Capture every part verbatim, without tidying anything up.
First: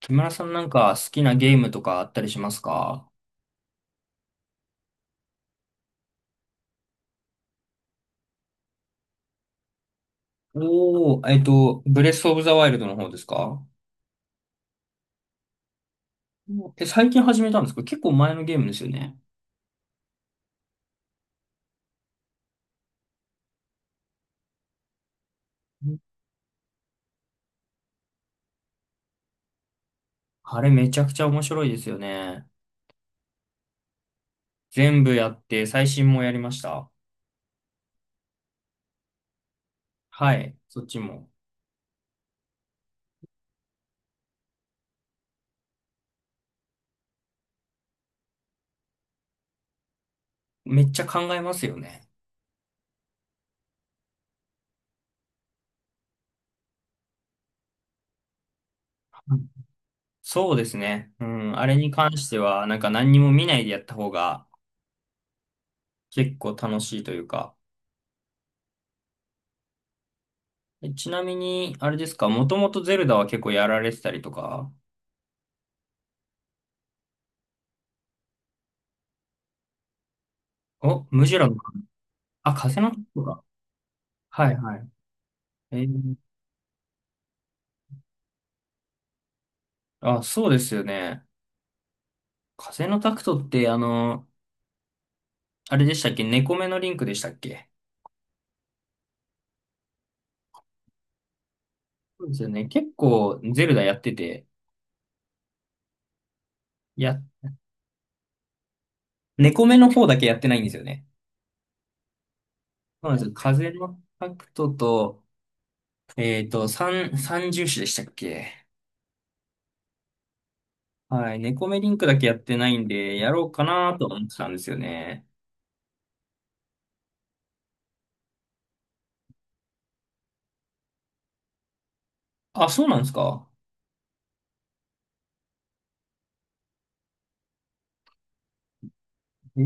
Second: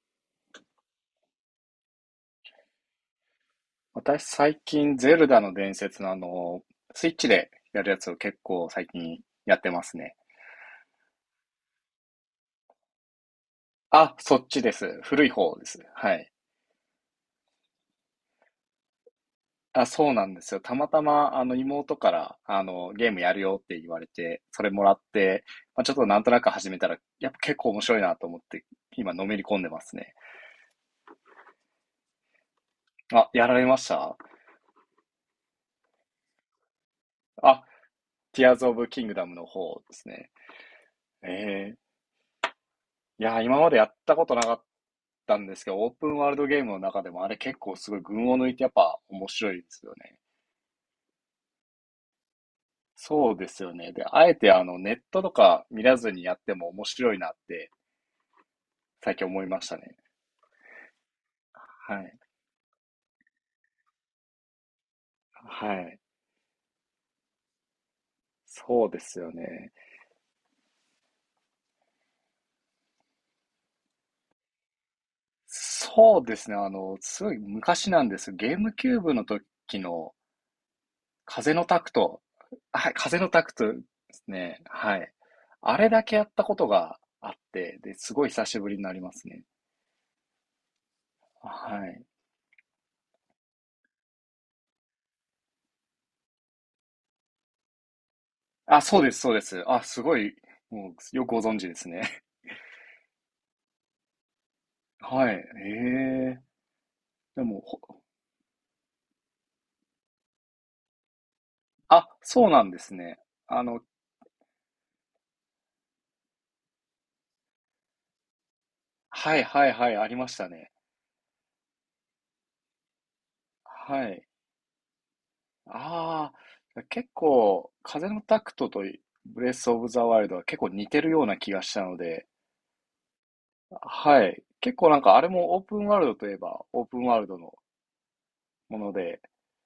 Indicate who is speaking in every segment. Speaker 1: 木村さん、なんか好きなゲームとかあったりしますか？
Speaker 2: 私最近ゼルダの伝説のあの、スイッチでやるやつを結構最近やってますね。
Speaker 1: おー、えっと、ブレスオブザワイルドの方ですか？
Speaker 2: あ、そっちです。古い方です。はい。
Speaker 1: うん。え、最近始めたんですか？結構前のゲームですよね。
Speaker 2: あ、そうなんですよ。たまたまあの妹からあのゲームやるよって言われて、それもらって、まあ、
Speaker 1: う
Speaker 2: ちょっ
Speaker 1: ん。
Speaker 2: となんとなく始めたら、やっぱ結構面白いなと思って、今のめり込んでますね。
Speaker 1: あれめちゃくちゃ面白いですよね。
Speaker 2: あ、やられました。
Speaker 1: 全部やって、最新もやりました。
Speaker 2: あ、ティアーズ・オブ・キングダムの方ですね。
Speaker 1: はい、そっちも。
Speaker 2: ええ。いやー、今までやったことなかったんですけど、オープンワールドゲームの中でもあれ結構すごい群を抜いてやっぱ面白いですよね。
Speaker 1: めっちゃ考えますよね。
Speaker 2: そうですよね。で、あえてあのネットとか見らずにやっても面白いなって最近
Speaker 1: う
Speaker 2: 思
Speaker 1: ん。
Speaker 2: いましたね。
Speaker 1: そうですね。うん、あれに
Speaker 2: は
Speaker 1: 関
Speaker 2: い。
Speaker 1: しては、なんか何にも見ないでやった方が
Speaker 2: はい。
Speaker 1: 結構楽しいというか。
Speaker 2: そうですよね。
Speaker 1: え、ちなみに、あれですか？もともとゼルダは結構やられてたりとか？
Speaker 2: そうですね。あの、すごい昔なんです。ゲームキューブの時の
Speaker 1: お、ムジュラ
Speaker 2: 風
Speaker 1: の。
Speaker 2: のタクト。
Speaker 1: あ、風の
Speaker 2: はい、
Speaker 1: タク
Speaker 2: 風
Speaker 1: ト
Speaker 2: のタ
Speaker 1: か。
Speaker 2: クトです
Speaker 1: はい
Speaker 2: ね。
Speaker 1: はい。
Speaker 2: はい。
Speaker 1: え
Speaker 2: あれだ
Speaker 1: ー。
Speaker 2: けやったことがあって、で、すごい久しぶりになりますね。
Speaker 1: あ、そうですよね。
Speaker 2: はい。
Speaker 1: 風のタクトって、あの、あれでしたっけ？猫目のリンクでしたっけ？
Speaker 2: あ、そうです、そうです。あ、すごい、もう、よくご存知ですね。
Speaker 1: そうですよね。結構、ゼルダやってて、
Speaker 2: はい。ええ。
Speaker 1: や、
Speaker 2: でも、ほ
Speaker 1: 猫目の方だけやってないんですよね。
Speaker 2: あ、そうなんです
Speaker 1: そうなん
Speaker 2: ね。
Speaker 1: ですよ。
Speaker 2: あ
Speaker 1: 風
Speaker 2: の、
Speaker 1: のタクトと、えっと、三、三重視でしたっけ？
Speaker 2: はいはいはい、ありましたね。
Speaker 1: はい。猫目リンクだけやってないんで、やろうかな
Speaker 2: は
Speaker 1: と思っ
Speaker 2: い。
Speaker 1: てたんですよね。
Speaker 2: ああ、結構、風のタクトとブレス・オブ・ザ・ワイルドは結構似てるような気がしたので、
Speaker 1: あ、そうなんですか。
Speaker 2: はい。結構なんかあれもオープンワールドといえばオープンワールドのもので、
Speaker 1: え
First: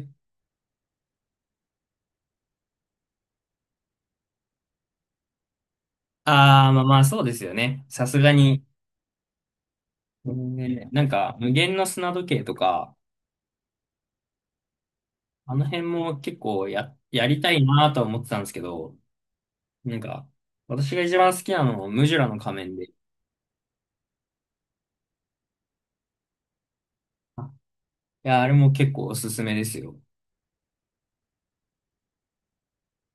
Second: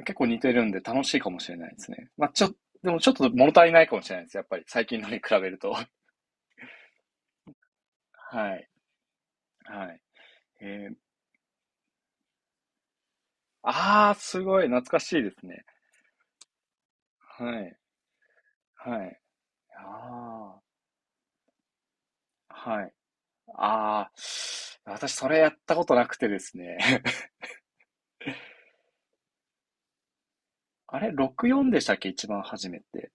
Speaker 1: え。
Speaker 2: 構似てるんで楽しいかもしれないですね。まあ、ちょ、でもちょっと物足りないかもしれないです。やっぱり最近のに比べると。
Speaker 1: ああ、まあまあ、そうですよね。さすが
Speaker 2: は
Speaker 1: に、
Speaker 2: い、はい。
Speaker 1: ね、
Speaker 2: えー
Speaker 1: なんか、無限の砂時計とか、
Speaker 2: ああ、すごい懐かしいです
Speaker 1: あの
Speaker 2: ね。
Speaker 1: 辺も結構や、やりた
Speaker 2: は
Speaker 1: い
Speaker 2: い、
Speaker 1: なとは思ってたんですけど、
Speaker 2: はい。
Speaker 1: なんか、
Speaker 2: あ
Speaker 1: 私が一番好きなのはムジュラの
Speaker 2: あ、
Speaker 1: 仮面
Speaker 2: は
Speaker 1: で。
Speaker 2: い。ああ、私それやったことなくてですね。
Speaker 1: あ、いや、あれも結構おすすめですよ。
Speaker 2: あれ、ろくじゅうよんでしたっけ、一番初めて。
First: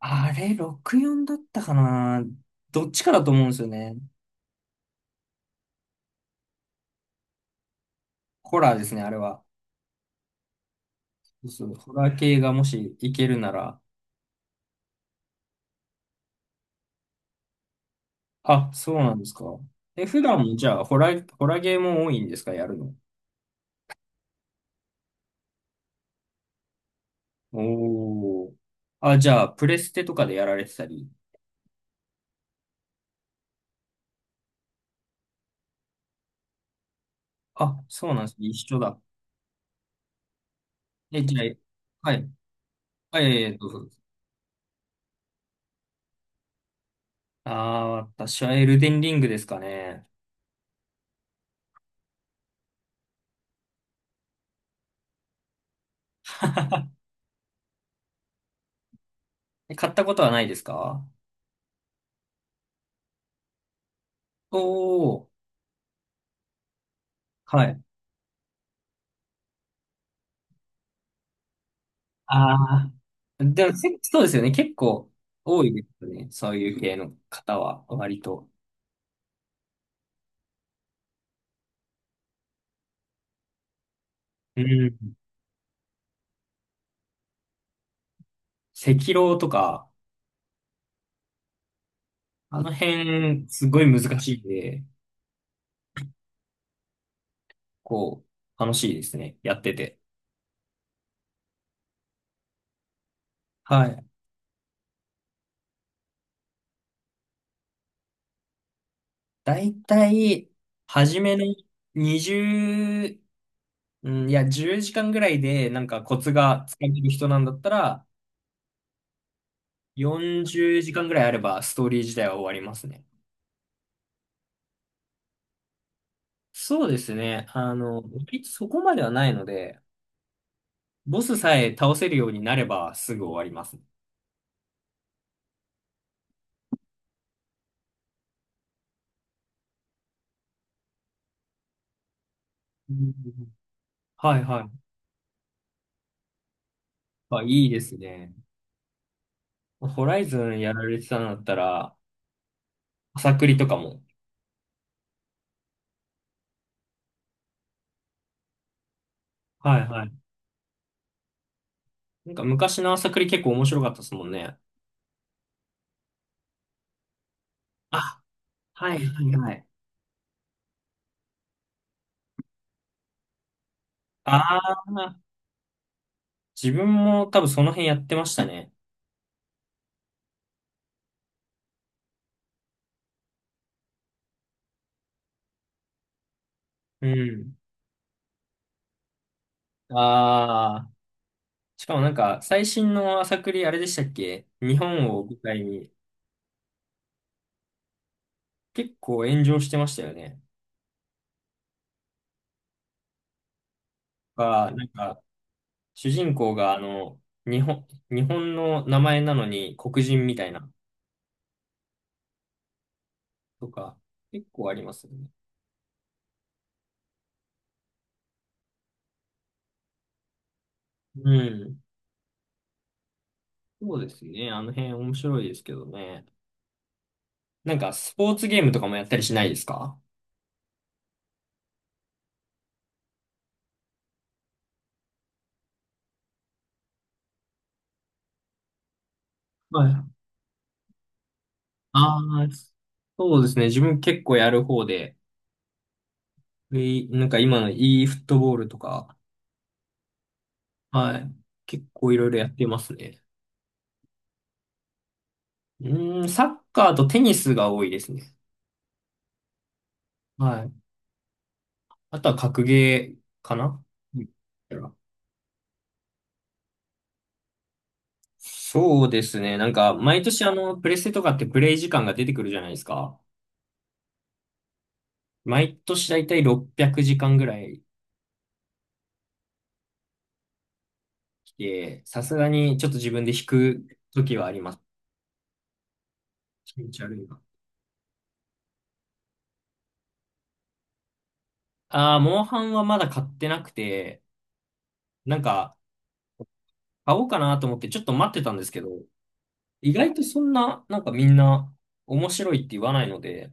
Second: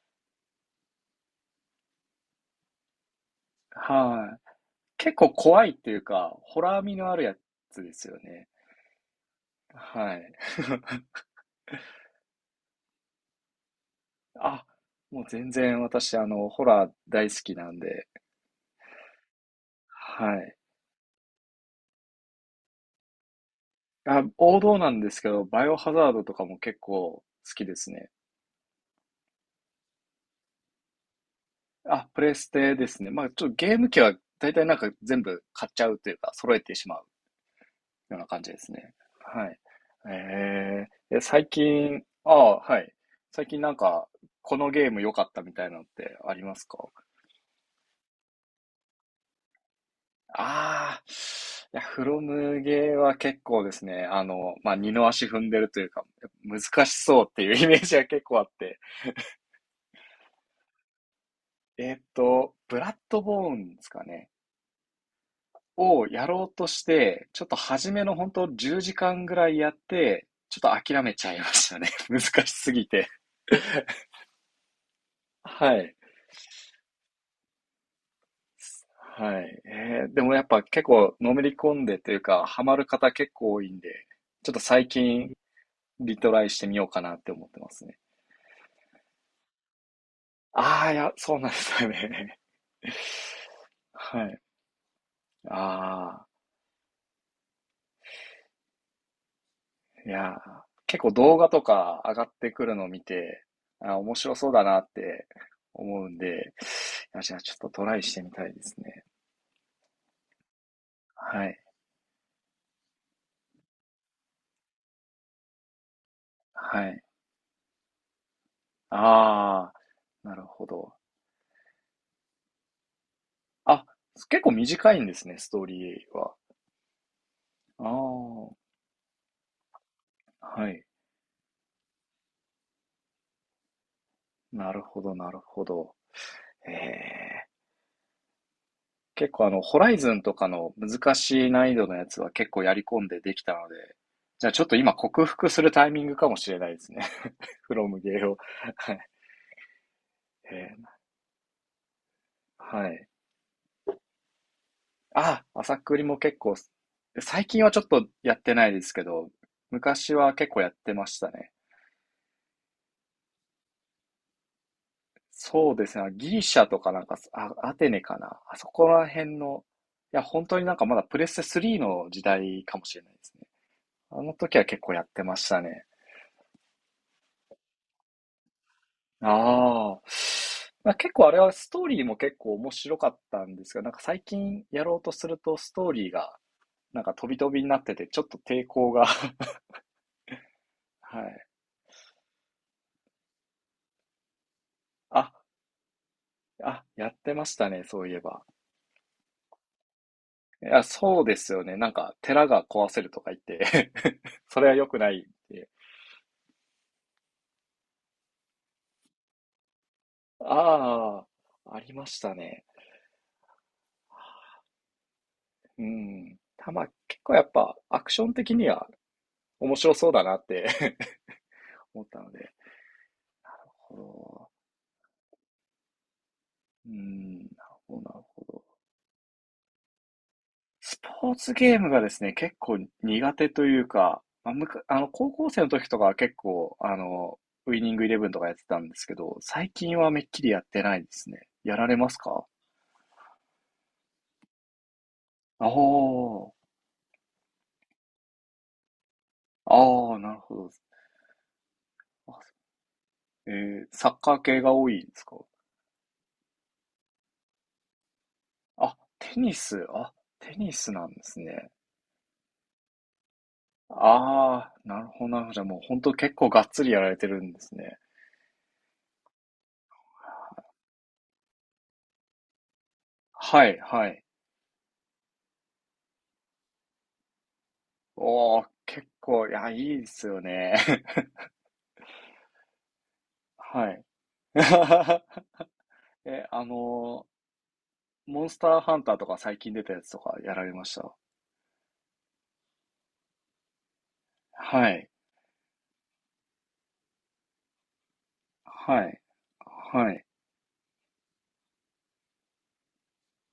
Speaker 1: あれ、ろくじゅうよんだったかな。どっちかだと思うんですよね。
Speaker 2: はい。結構怖いっていうか、ホラー味のあるやつですよね。
Speaker 1: ホラーですね、あれは。
Speaker 2: はい。
Speaker 1: そうそう、ホラー系がもしいけるなら。
Speaker 2: あ、もう全然私、あの、ホラー大好きなんで、
Speaker 1: あ、そうなんですか。え、普
Speaker 2: は
Speaker 1: 段も
Speaker 2: い。
Speaker 1: じゃあ、ホラー、ホラーゲーも多いんですか、やるの？
Speaker 2: あ、王道なんですけど、バイオハザードとかも結構好きですね。
Speaker 1: おー。あ、じゃあ、プレステとかでやられてたり。
Speaker 2: あ、プレステですね。まあ、ちょっとゲーム機は大体なんか全部買っちゃうというか、揃えてしまう
Speaker 1: あ、そう
Speaker 2: よう
Speaker 1: なん
Speaker 2: な
Speaker 1: です
Speaker 2: 感
Speaker 1: ね。
Speaker 2: じで
Speaker 1: 一
Speaker 2: す
Speaker 1: 緒
Speaker 2: ね。
Speaker 1: だ。
Speaker 2: はい。えー、え、
Speaker 1: え、じゃあ、
Speaker 2: 最近、
Speaker 1: はい。
Speaker 2: ああ、はい。
Speaker 1: はい、
Speaker 2: 最
Speaker 1: えー
Speaker 2: 近
Speaker 1: どう
Speaker 2: なん
Speaker 1: ぞ。
Speaker 2: か、このゲーム良かったみたいなのってありますか？
Speaker 1: ああ、私はエルデンリングですかね。
Speaker 2: ああ、いや、フロムゲーは結構ですね、あの、まあ、二の足踏んでるというか、難 しそうっていうイメージが結構あって。
Speaker 1: え、買ったことはないですか？
Speaker 2: えーっと、ブラッドボーンですかね。
Speaker 1: おー、
Speaker 2: をやろうとして、ちょっと
Speaker 1: はい。
Speaker 2: 初めの本当じゅうじかんぐらいやって、ちょっと諦めちゃいましたね。難しす
Speaker 1: あ
Speaker 2: ぎ
Speaker 1: あ、
Speaker 2: て。
Speaker 1: でも、せそうですよね。結構多い
Speaker 2: は
Speaker 1: で
Speaker 2: い。
Speaker 1: すよね。そういう系の方は、割と。
Speaker 2: はい。えーでもやっぱ結構のめり込んでというか、ハマる方結構多いんで、ちょっと
Speaker 1: う
Speaker 2: 最
Speaker 1: ん。
Speaker 2: 近リトライしてみようかなって思ってますね。
Speaker 1: 赤狼とか、
Speaker 2: ああ、いや、そうなんですよね。
Speaker 1: あの辺、すごい 難
Speaker 2: は
Speaker 1: しい
Speaker 2: い。
Speaker 1: んで、
Speaker 2: ああ、
Speaker 1: こう、楽しいですね。やってて。
Speaker 2: いやー、結構動画とか上がってくるのを見て、
Speaker 1: は
Speaker 2: あー、
Speaker 1: い。
Speaker 2: 面白そうだなって思うんで、いや、じゃあちょっとトライしてみたいですね。
Speaker 1: だいたい、初めの、
Speaker 2: はい、
Speaker 1: 20うん、いや、じゅうじかんぐらいで、なんかコツがつか
Speaker 2: は
Speaker 1: め
Speaker 2: い。
Speaker 1: る人なんだったら、
Speaker 2: ああ、なる
Speaker 1: 40
Speaker 2: ほ
Speaker 1: 時
Speaker 2: ど。
Speaker 1: 間ぐらいあれば、ストーリー自体は終わりますね。
Speaker 2: あ、結構短いんですね、ストーリーは。
Speaker 1: そうですね。あ
Speaker 2: あ
Speaker 1: の、割と
Speaker 2: あ、
Speaker 1: そこまではないので、
Speaker 2: はい。
Speaker 1: ボスさえ倒せるようになれば、すぐ終わりますね。
Speaker 2: なるほど、なるほど。ええ。結構あの、ホライズンとかの難しい難易度のやつは結構やり
Speaker 1: う
Speaker 2: 込んでできた
Speaker 1: ん。
Speaker 2: ので、
Speaker 1: はい
Speaker 2: じゃあち
Speaker 1: は
Speaker 2: ょっと
Speaker 1: い。
Speaker 2: 今克服するタイミングかもしれないですね。
Speaker 1: あ、いい
Speaker 2: フ
Speaker 1: で
Speaker 2: ロ
Speaker 1: す
Speaker 2: ムゲー
Speaker 1: ね。
Speaker 2: を。はい。
Speaker 1: ホライズ
Speaker 2: え
Speaker 1: ンやら
Speaker 2: え、
Speaker 1: れてたんだったら、
Speaker 2: はい。
Speaker 1: 朝栗とかも。
Speaker 2: あ、朝栗も結構、最近はちょっとやってないですけど、
Speaker 1: はいはい。
Speaker 2: 昔は結構やってましたね。
Speaker 1: なんか昔の朝栗結構面白かったですもんね。
Speaker 2: そうですね。ギリシャとかなんか、あ、アテネか
Speaker 1: あ、
Speaker 2: な。あそこ
Speaker 1: はい
Speaker 2: ら
Speaker 1: はい
Speaker 2: 辺
Speaker 1: は
Speaker 2: の、
Speaker 1: い。
Speaker 2: いや、本当になんかまだプレステスリーの時代かもしれないですね。あの
Speaker 1: あ
Speaker 2: 時は結構やっ
Speaker 1: あ、
Speaker 2: てましたね。
Speaker 1: 自分も多分その辺やってましたね。
Speaker 2: ああ。まあ、結構あれはストーリーも結構面白かったんですが、なんか最近やろうとするとストーリーがなん
Speaker 1: う
Speaker 2: か飛び飛
Speaker 1: ん。
Speaker 2: びになってて、ちょっと抵抗が
Speaker 1: ああ、
Speaker 2: はい。
Speaker 1: しかもなんか、最新の朝栗あれでしたっけ？日本を
Speaker 2: あ、
Speaker 1: 舞台に、
Speaker 2: あ、やってましたね、そういえば。
Speaker 1: 結構炎上してましたよね。
Speaker 2: いや、そうですよね。なんか寺が壊せるとか言って それ
Speaker 1: が、
Speaker 2: は
Speaker 1: なん
Speaker 2: 良くな
Speaker 1: か、
Speaker 2: いって。
Speaker 1: 主人公が、あの、日本、日本の名前なのに黒人みたいな、
Speaker 2: ああ、ありましたね。
Speaker 1: とか、結構ありますよね。
Speaker 2: うん。たま、結構やっぱアクション的には面白そうだなって
Speaker 1: うん。
Speaker 2: 思ったので。なる
Speaker 1: そ
Speaker 2: ほ
Speaker 1: うですね。
Speaker 2: ど。
Speaker 1: あの辺面白いですけどね。
Speaker 2: うん、なる
Speaker 1: なんか、
Speaker 2: ほど、な
Speaker 1: ス
Speaker 2: る
Speaker 1: ポー
Speaker 2: ほ
Speaker 1: ツゲー
Speaker 2: ど。
Speaker 1: ムとかもやったりしないですか？
Speaker 2: スポーツゲームがですね、結構苦手というか、まあ、むか、あの、高校生の時とかは結構、あの、ウイニングイレブンとかやってたんですけど、最
Speaker 1: は
Speaker 2: 近は
Speaker 1: い。
Speaker 2: めっきりやってないですね。やられま
Speaker 1: あ
Speaker 2: すか？
Speaker 1: あ、そうですね。自分結構やる方で、
Speaker 2: ああ、
Speaker 1: えーなんか今の e フットボールとか、
Speaker 2: ああ、なるほど。
Speaker 1: はい。結構いろいろやっ
Speaker 2: あ、
Speaker 1: てますね。
Speaker 2: えーサッカー系が多いんですか？
Speaker 1: うーん、サッカーとテニスが多いですね。
Speaker 2: あ、テニス。あ、テ
Speaker 1: は
Speaker 2: ニ
Speaker 1: い。
Speaker 2: スなんですね。
Speaker 1: あとは格ゲーかな。うん。
Speaker 2: ああ、なるほど、なるほど。じゃあもう本当結構がっつりやられてるんですね。
Speaker 1: そうですね。なんか、毎年あの、プレステとかってプレイ時間が出てくるじゃないですか。
Speaker 2: はいはい。
Speaker 1: 毎年だいたいろっぴゃくじかんぐらい
Speaker 2: おー、結構、いや、いいですよね。
Speaker 1: 来て、さすがにちょっと自分で引 く
Speaker 2: はい。
Speaker 1: 時はあります。
Speaker 2: え、あ
Speaker 1: 気持ち悪い
Speaker 2: の
Speaker 1: な。
Speaker 2: ー、モンスターハンターとか最近出たやつとかやられました？
Speaker 1: ああ、モンハンはまだ買ってなくて、
Speaker 2: はい。
Speaker 1: なんか、買おうかなと思ってちょっと待ってたんですけど、
Speaker 2: はい。
Speaker 1: 意
Speaker 2: は
Speaker 1: 外と
Speaker 2: い。
Speaker 1: そんな、なんかみんな面白いって言わないので、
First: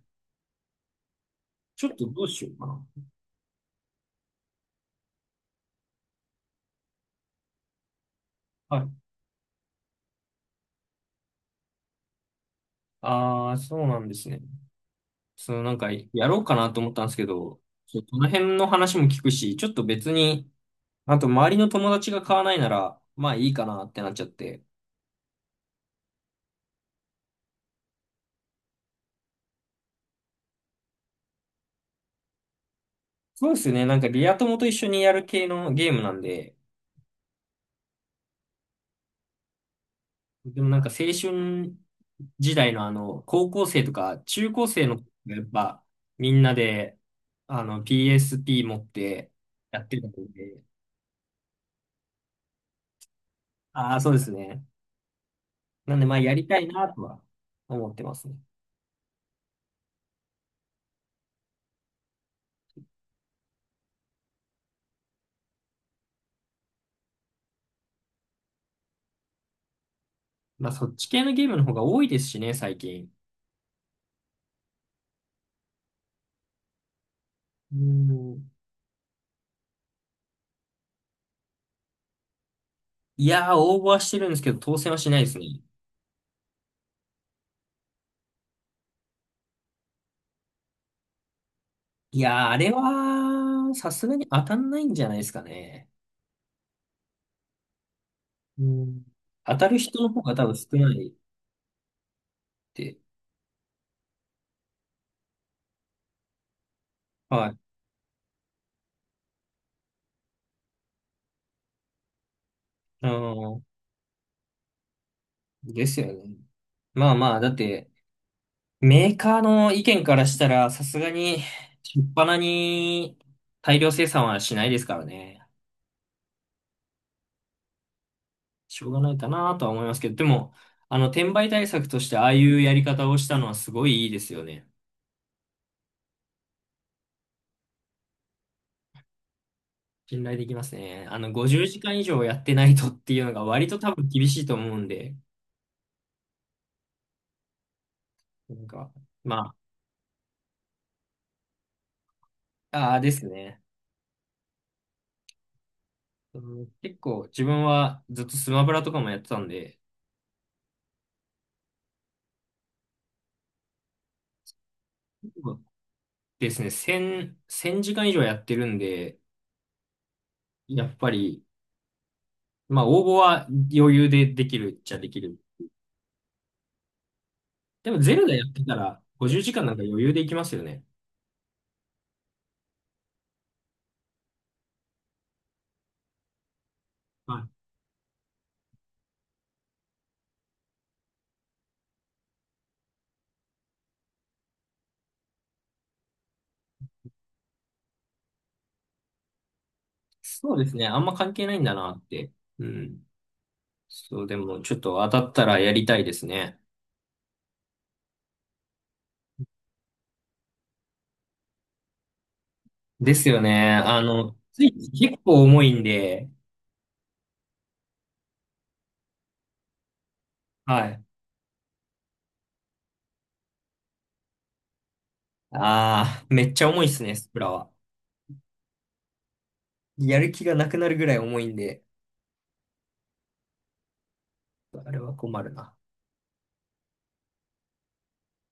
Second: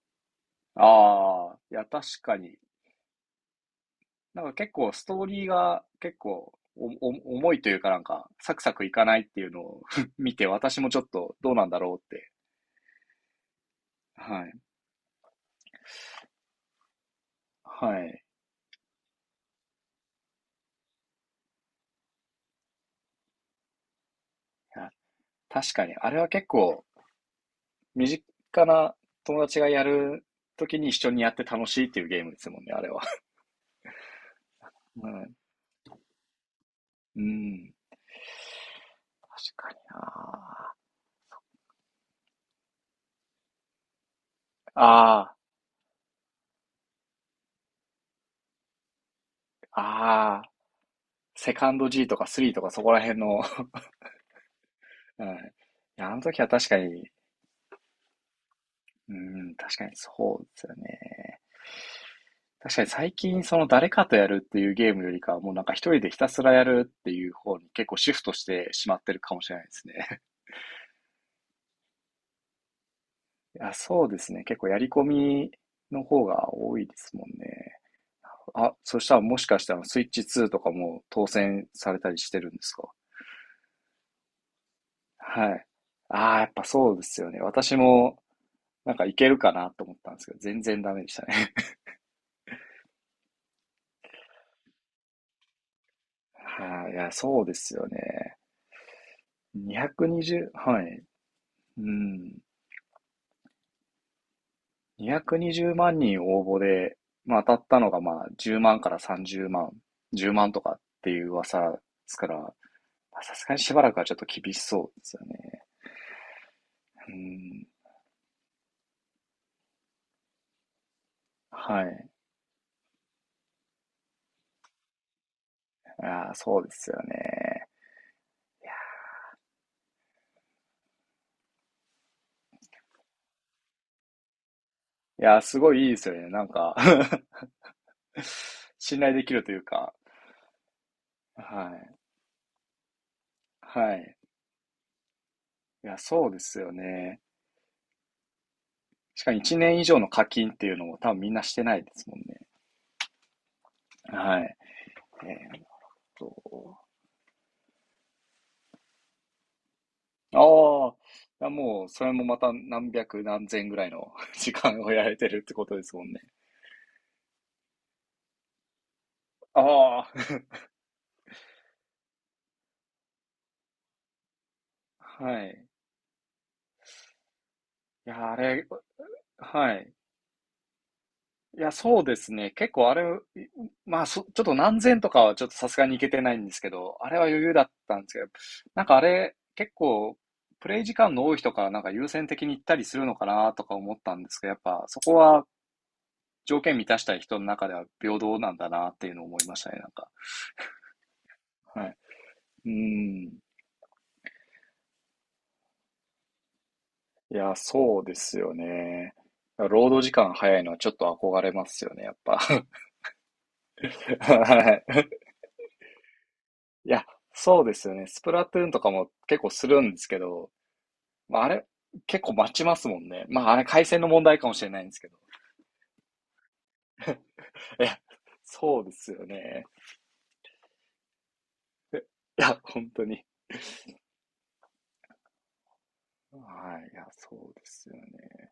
Speaker 2: ああ、い
Speaker 1: ち
Speaker 2: や、
Speaker 1: ょっと
Speaker 2: 確
Speaker 1: どう
Speaker 2: か
Speaker 1: しよう
Speaker 2: に。
Speaker 1: かな。
Speaker 2: なんか結構ストーリーが結構おお重いというかなんかサクサ
Speaker 1: は
Speaker 2: ク
Speaker 1: い。
Speaker 2: いかないっていうのを 見て私もちょっとどうなんだろうって。
Speaker 1: ああ、そうなんですね。
Speaker 2: はい。
Speaker 1: その、なんか、やろうかなと思ったんですけど、ちょ
Speaker 2: は
Speaker 1: っと
Speaker 2: い。
Speaker 1: こ
Speaker 2: い
Speaker 1: の辺の話も聞くし、ちょっと別に、あと周りの友達が買わないなら、まあいいかなってなっちゃって。
Speaker 2: や、確かにあれは結構身近な友達がやるときに一緒にやって楽しいっていうゲームですもんね、あれは。
Speaker 1: そうですよね。なんかリア友と一緒に
Speaker 2: う
Speaker 1: やる
Speaker 2: ん。
Speaker 1: 系のゲームなんで、
Speaker 2: うん。確かに
Speaker 1: でも
Speaker 2: な。
Speaker 1: なんか青春時代の、あの、高校生とか中高生の、
Speaker 2: あ
Speaker 1: やっぱみんなで、あの、ピーエスピー 持ってや
Speaker 2: あ、
Speaker 1: ってたの
Speaker 2: ああ、
Speaker 1: で、
Speaker 2: セカンド G とかスリーとかそこら辺の。
Speaker 1: ああ、そうですね。
Speaker 2: うん。い
Speaker 1: なんで、
Speaker 2: や、
Speaker 1: ま
Speaker 2: あ
Speaker 1: あ、
Speaker 2: の
Speaker 1: や
Speaker 2: 時
Speaker 1: り
Speaker 2: は
Speaker 1: たい
Speaker 2: 確か
Speaker 1: なと
Speaker 2: に、
Speaker 1: は思ってますね。
Speaker 2: うん、確かにそうですよね。確かに最近その誰かとやるっていうゲームよりかは、もうなんか一人でひたすらやるっていう方に結構シフトしてしまってるかもしれないですね。
Speaker 1: まあ、そっち系のゲームの方が多いですしね、最近。
Speaker 2: いや、そうですね。結構やり込みの方が多いですもん
Speaker 1: う
Speaker 2: ね。
Speaker 1: ん。
Speaker 2: あ、そしたらもしかしたらスイッチツーとかも当選されたりしてるんですか？
Speaker 1: いやー、応募はしてるんですけど、当選はしないですね。
Speaker 2: はい。ああ、やっぱそうですよね。私もなんかいけるかなと思ったんですけど、全然ダメでしたね。
Speaker 1: いやー、あれは、さすがに当たんないんじゃないですかね。
Speaker 2: はい、いや、そうですよね。
Speaker 1: うん。当たる人の方が多
Speaker 2: にひゃくにじゅう、
Speaker 1: 分少
Speaker 2: は
Speaker 1: な
Speaker 2: い。
Speaker 1: いっ
Speaker 2: うん。
Speaker 1: て。
Speaker 2: にひゃくにじゅうまん人応募で、まあ、
Speaker 1: は
Speaker 2: 当
Speaker 1: い。
Speaker 2: たったのがまあじゅうまんからさんじゅうまん、じゅうまんとかっていう噂ですから、
Speaker 1: う
Speaker 2: さすがに
Speaker 1: ん。
Speaker 2: しばらくはちょっと厳しそうですよね。
Speaker 1: ですよね。ま
Speaker 2: う
Speaker 1: あまあ、だっ
Speaker 2: ん。
Speaker 1: て、メーカーの意見からしたら、さすがに、
Speaker 2: は
Speaker 1: しょ
Speaker 2: い。
Speaker 1: っぱなに大量生産はしないですからね。
Speaker 2: ああ、そうですよね。
Speaker 1: しょうがないかなとは思いますけど、でも、あの、転売対策としてああいうやり方をしたのはすごいいいですよね。
Speaker 2: いやー、すごいいいですよね。なんか 信頼できるというか。
Speaker 1: 信頼できますね。あの、
Speaker 2: は
Speaker 1: ごじゅうじかん
Speaker 2: い。
Speaker 1: 以上やってないとっていうのが割と多
Speaker 2: は
Speaker 1: 分
Speaker 2: い。
Speaker 1: 厳しいと思うんで、
Speaker 2: いや、そうですよね。
Speaker 1: なんか、
Speaker 2: しかも
Speaker 1: ま
Speaker 2: いちねん以上の課金っていうのも多分みんなしてないですもんね。
Speaker 1: あ、ああですね。
Speaker 2: はい。えーっと、
Speaker 1: うん。結構自分はずっとスマブラとかもやってたんで、
Speaker 2: ああ、いやもう、それもまた何百何千ぐらいの 時間をやられてるってことですもんね。
Speaker 1: ですね、いち ぜろ せんじかん以上やってるんで、
Speaker 2: ああ、
Speaker 1: やっぱり、まあ、応募は余裕でできるっちゃできる。
Speaker 2: はい。
Speaker 1: でも、
Speaker 2: い
Speaker 1: ゼル
Speaker 2: や、
Speaker 1: ダ
Speaker 2: あ
Speaker 1: やって
Speaker 2: れ、
Speaker 1: たら、ごじゅうじかん
Speaker 2: は
Speaker 1: なんか
Speaker 2: い。
Speaker 1: 余裕でいきますよね。
Speaker 2: いや、そうですね。結構あれ、まあ、そ、ちょっと何千とかはちょっとさすがにいけてないんですけど、あれは
Speaker 1: は
Speaker 2: 余
Speaker 1: い。
Speaker 2: 裕だったんですけど、なんかあれ、結構、プレイ時間の多い人からなんか優先的に行ったりするのかなとか思ったんですけど、やっぱそこは条件満たしたい人の中では平等なんだなっていうのを思いましたね、なんか。
Speaker 1: そうですね。あんま関係ないんだ
Speaker 2: は
Speaker 1: な
Speaker 2: い。
Speaker 1: って。う
Speaker 2: う
Speaker 1: ん。
Speaker 2: ん。
Speaker 1: そう、でも、ちょっと当たったらやりたいですね。
Speaker 2: いや、そうですよね。労働時間早いのはちょっと憧れますよね、やっぱ。
Speaker 1: ですよね。あ の、つい
Speaker 2: はい。
Speaker 1: 結構重いんで、
Speaker 2: いや、そうですよね。スプラトゥーンとかも結構するんですけど、
Speaker 1: はい。
Speaker 2: まあ、あれ、結構待ちますもんね。まあ、あれ、回線の問題かもしれないんですけど。
Speaker 1: ああ、めっちゃ重いっすね、スプラは。
Speaker 2: いや、そうですよね。
Speaker 1: やる気がなくなるぐらい重いんで、
Speaker 2: いや、本当に。
Speaker 1: あれは困るな。
Speaker 2: はい。いや、そうですよね。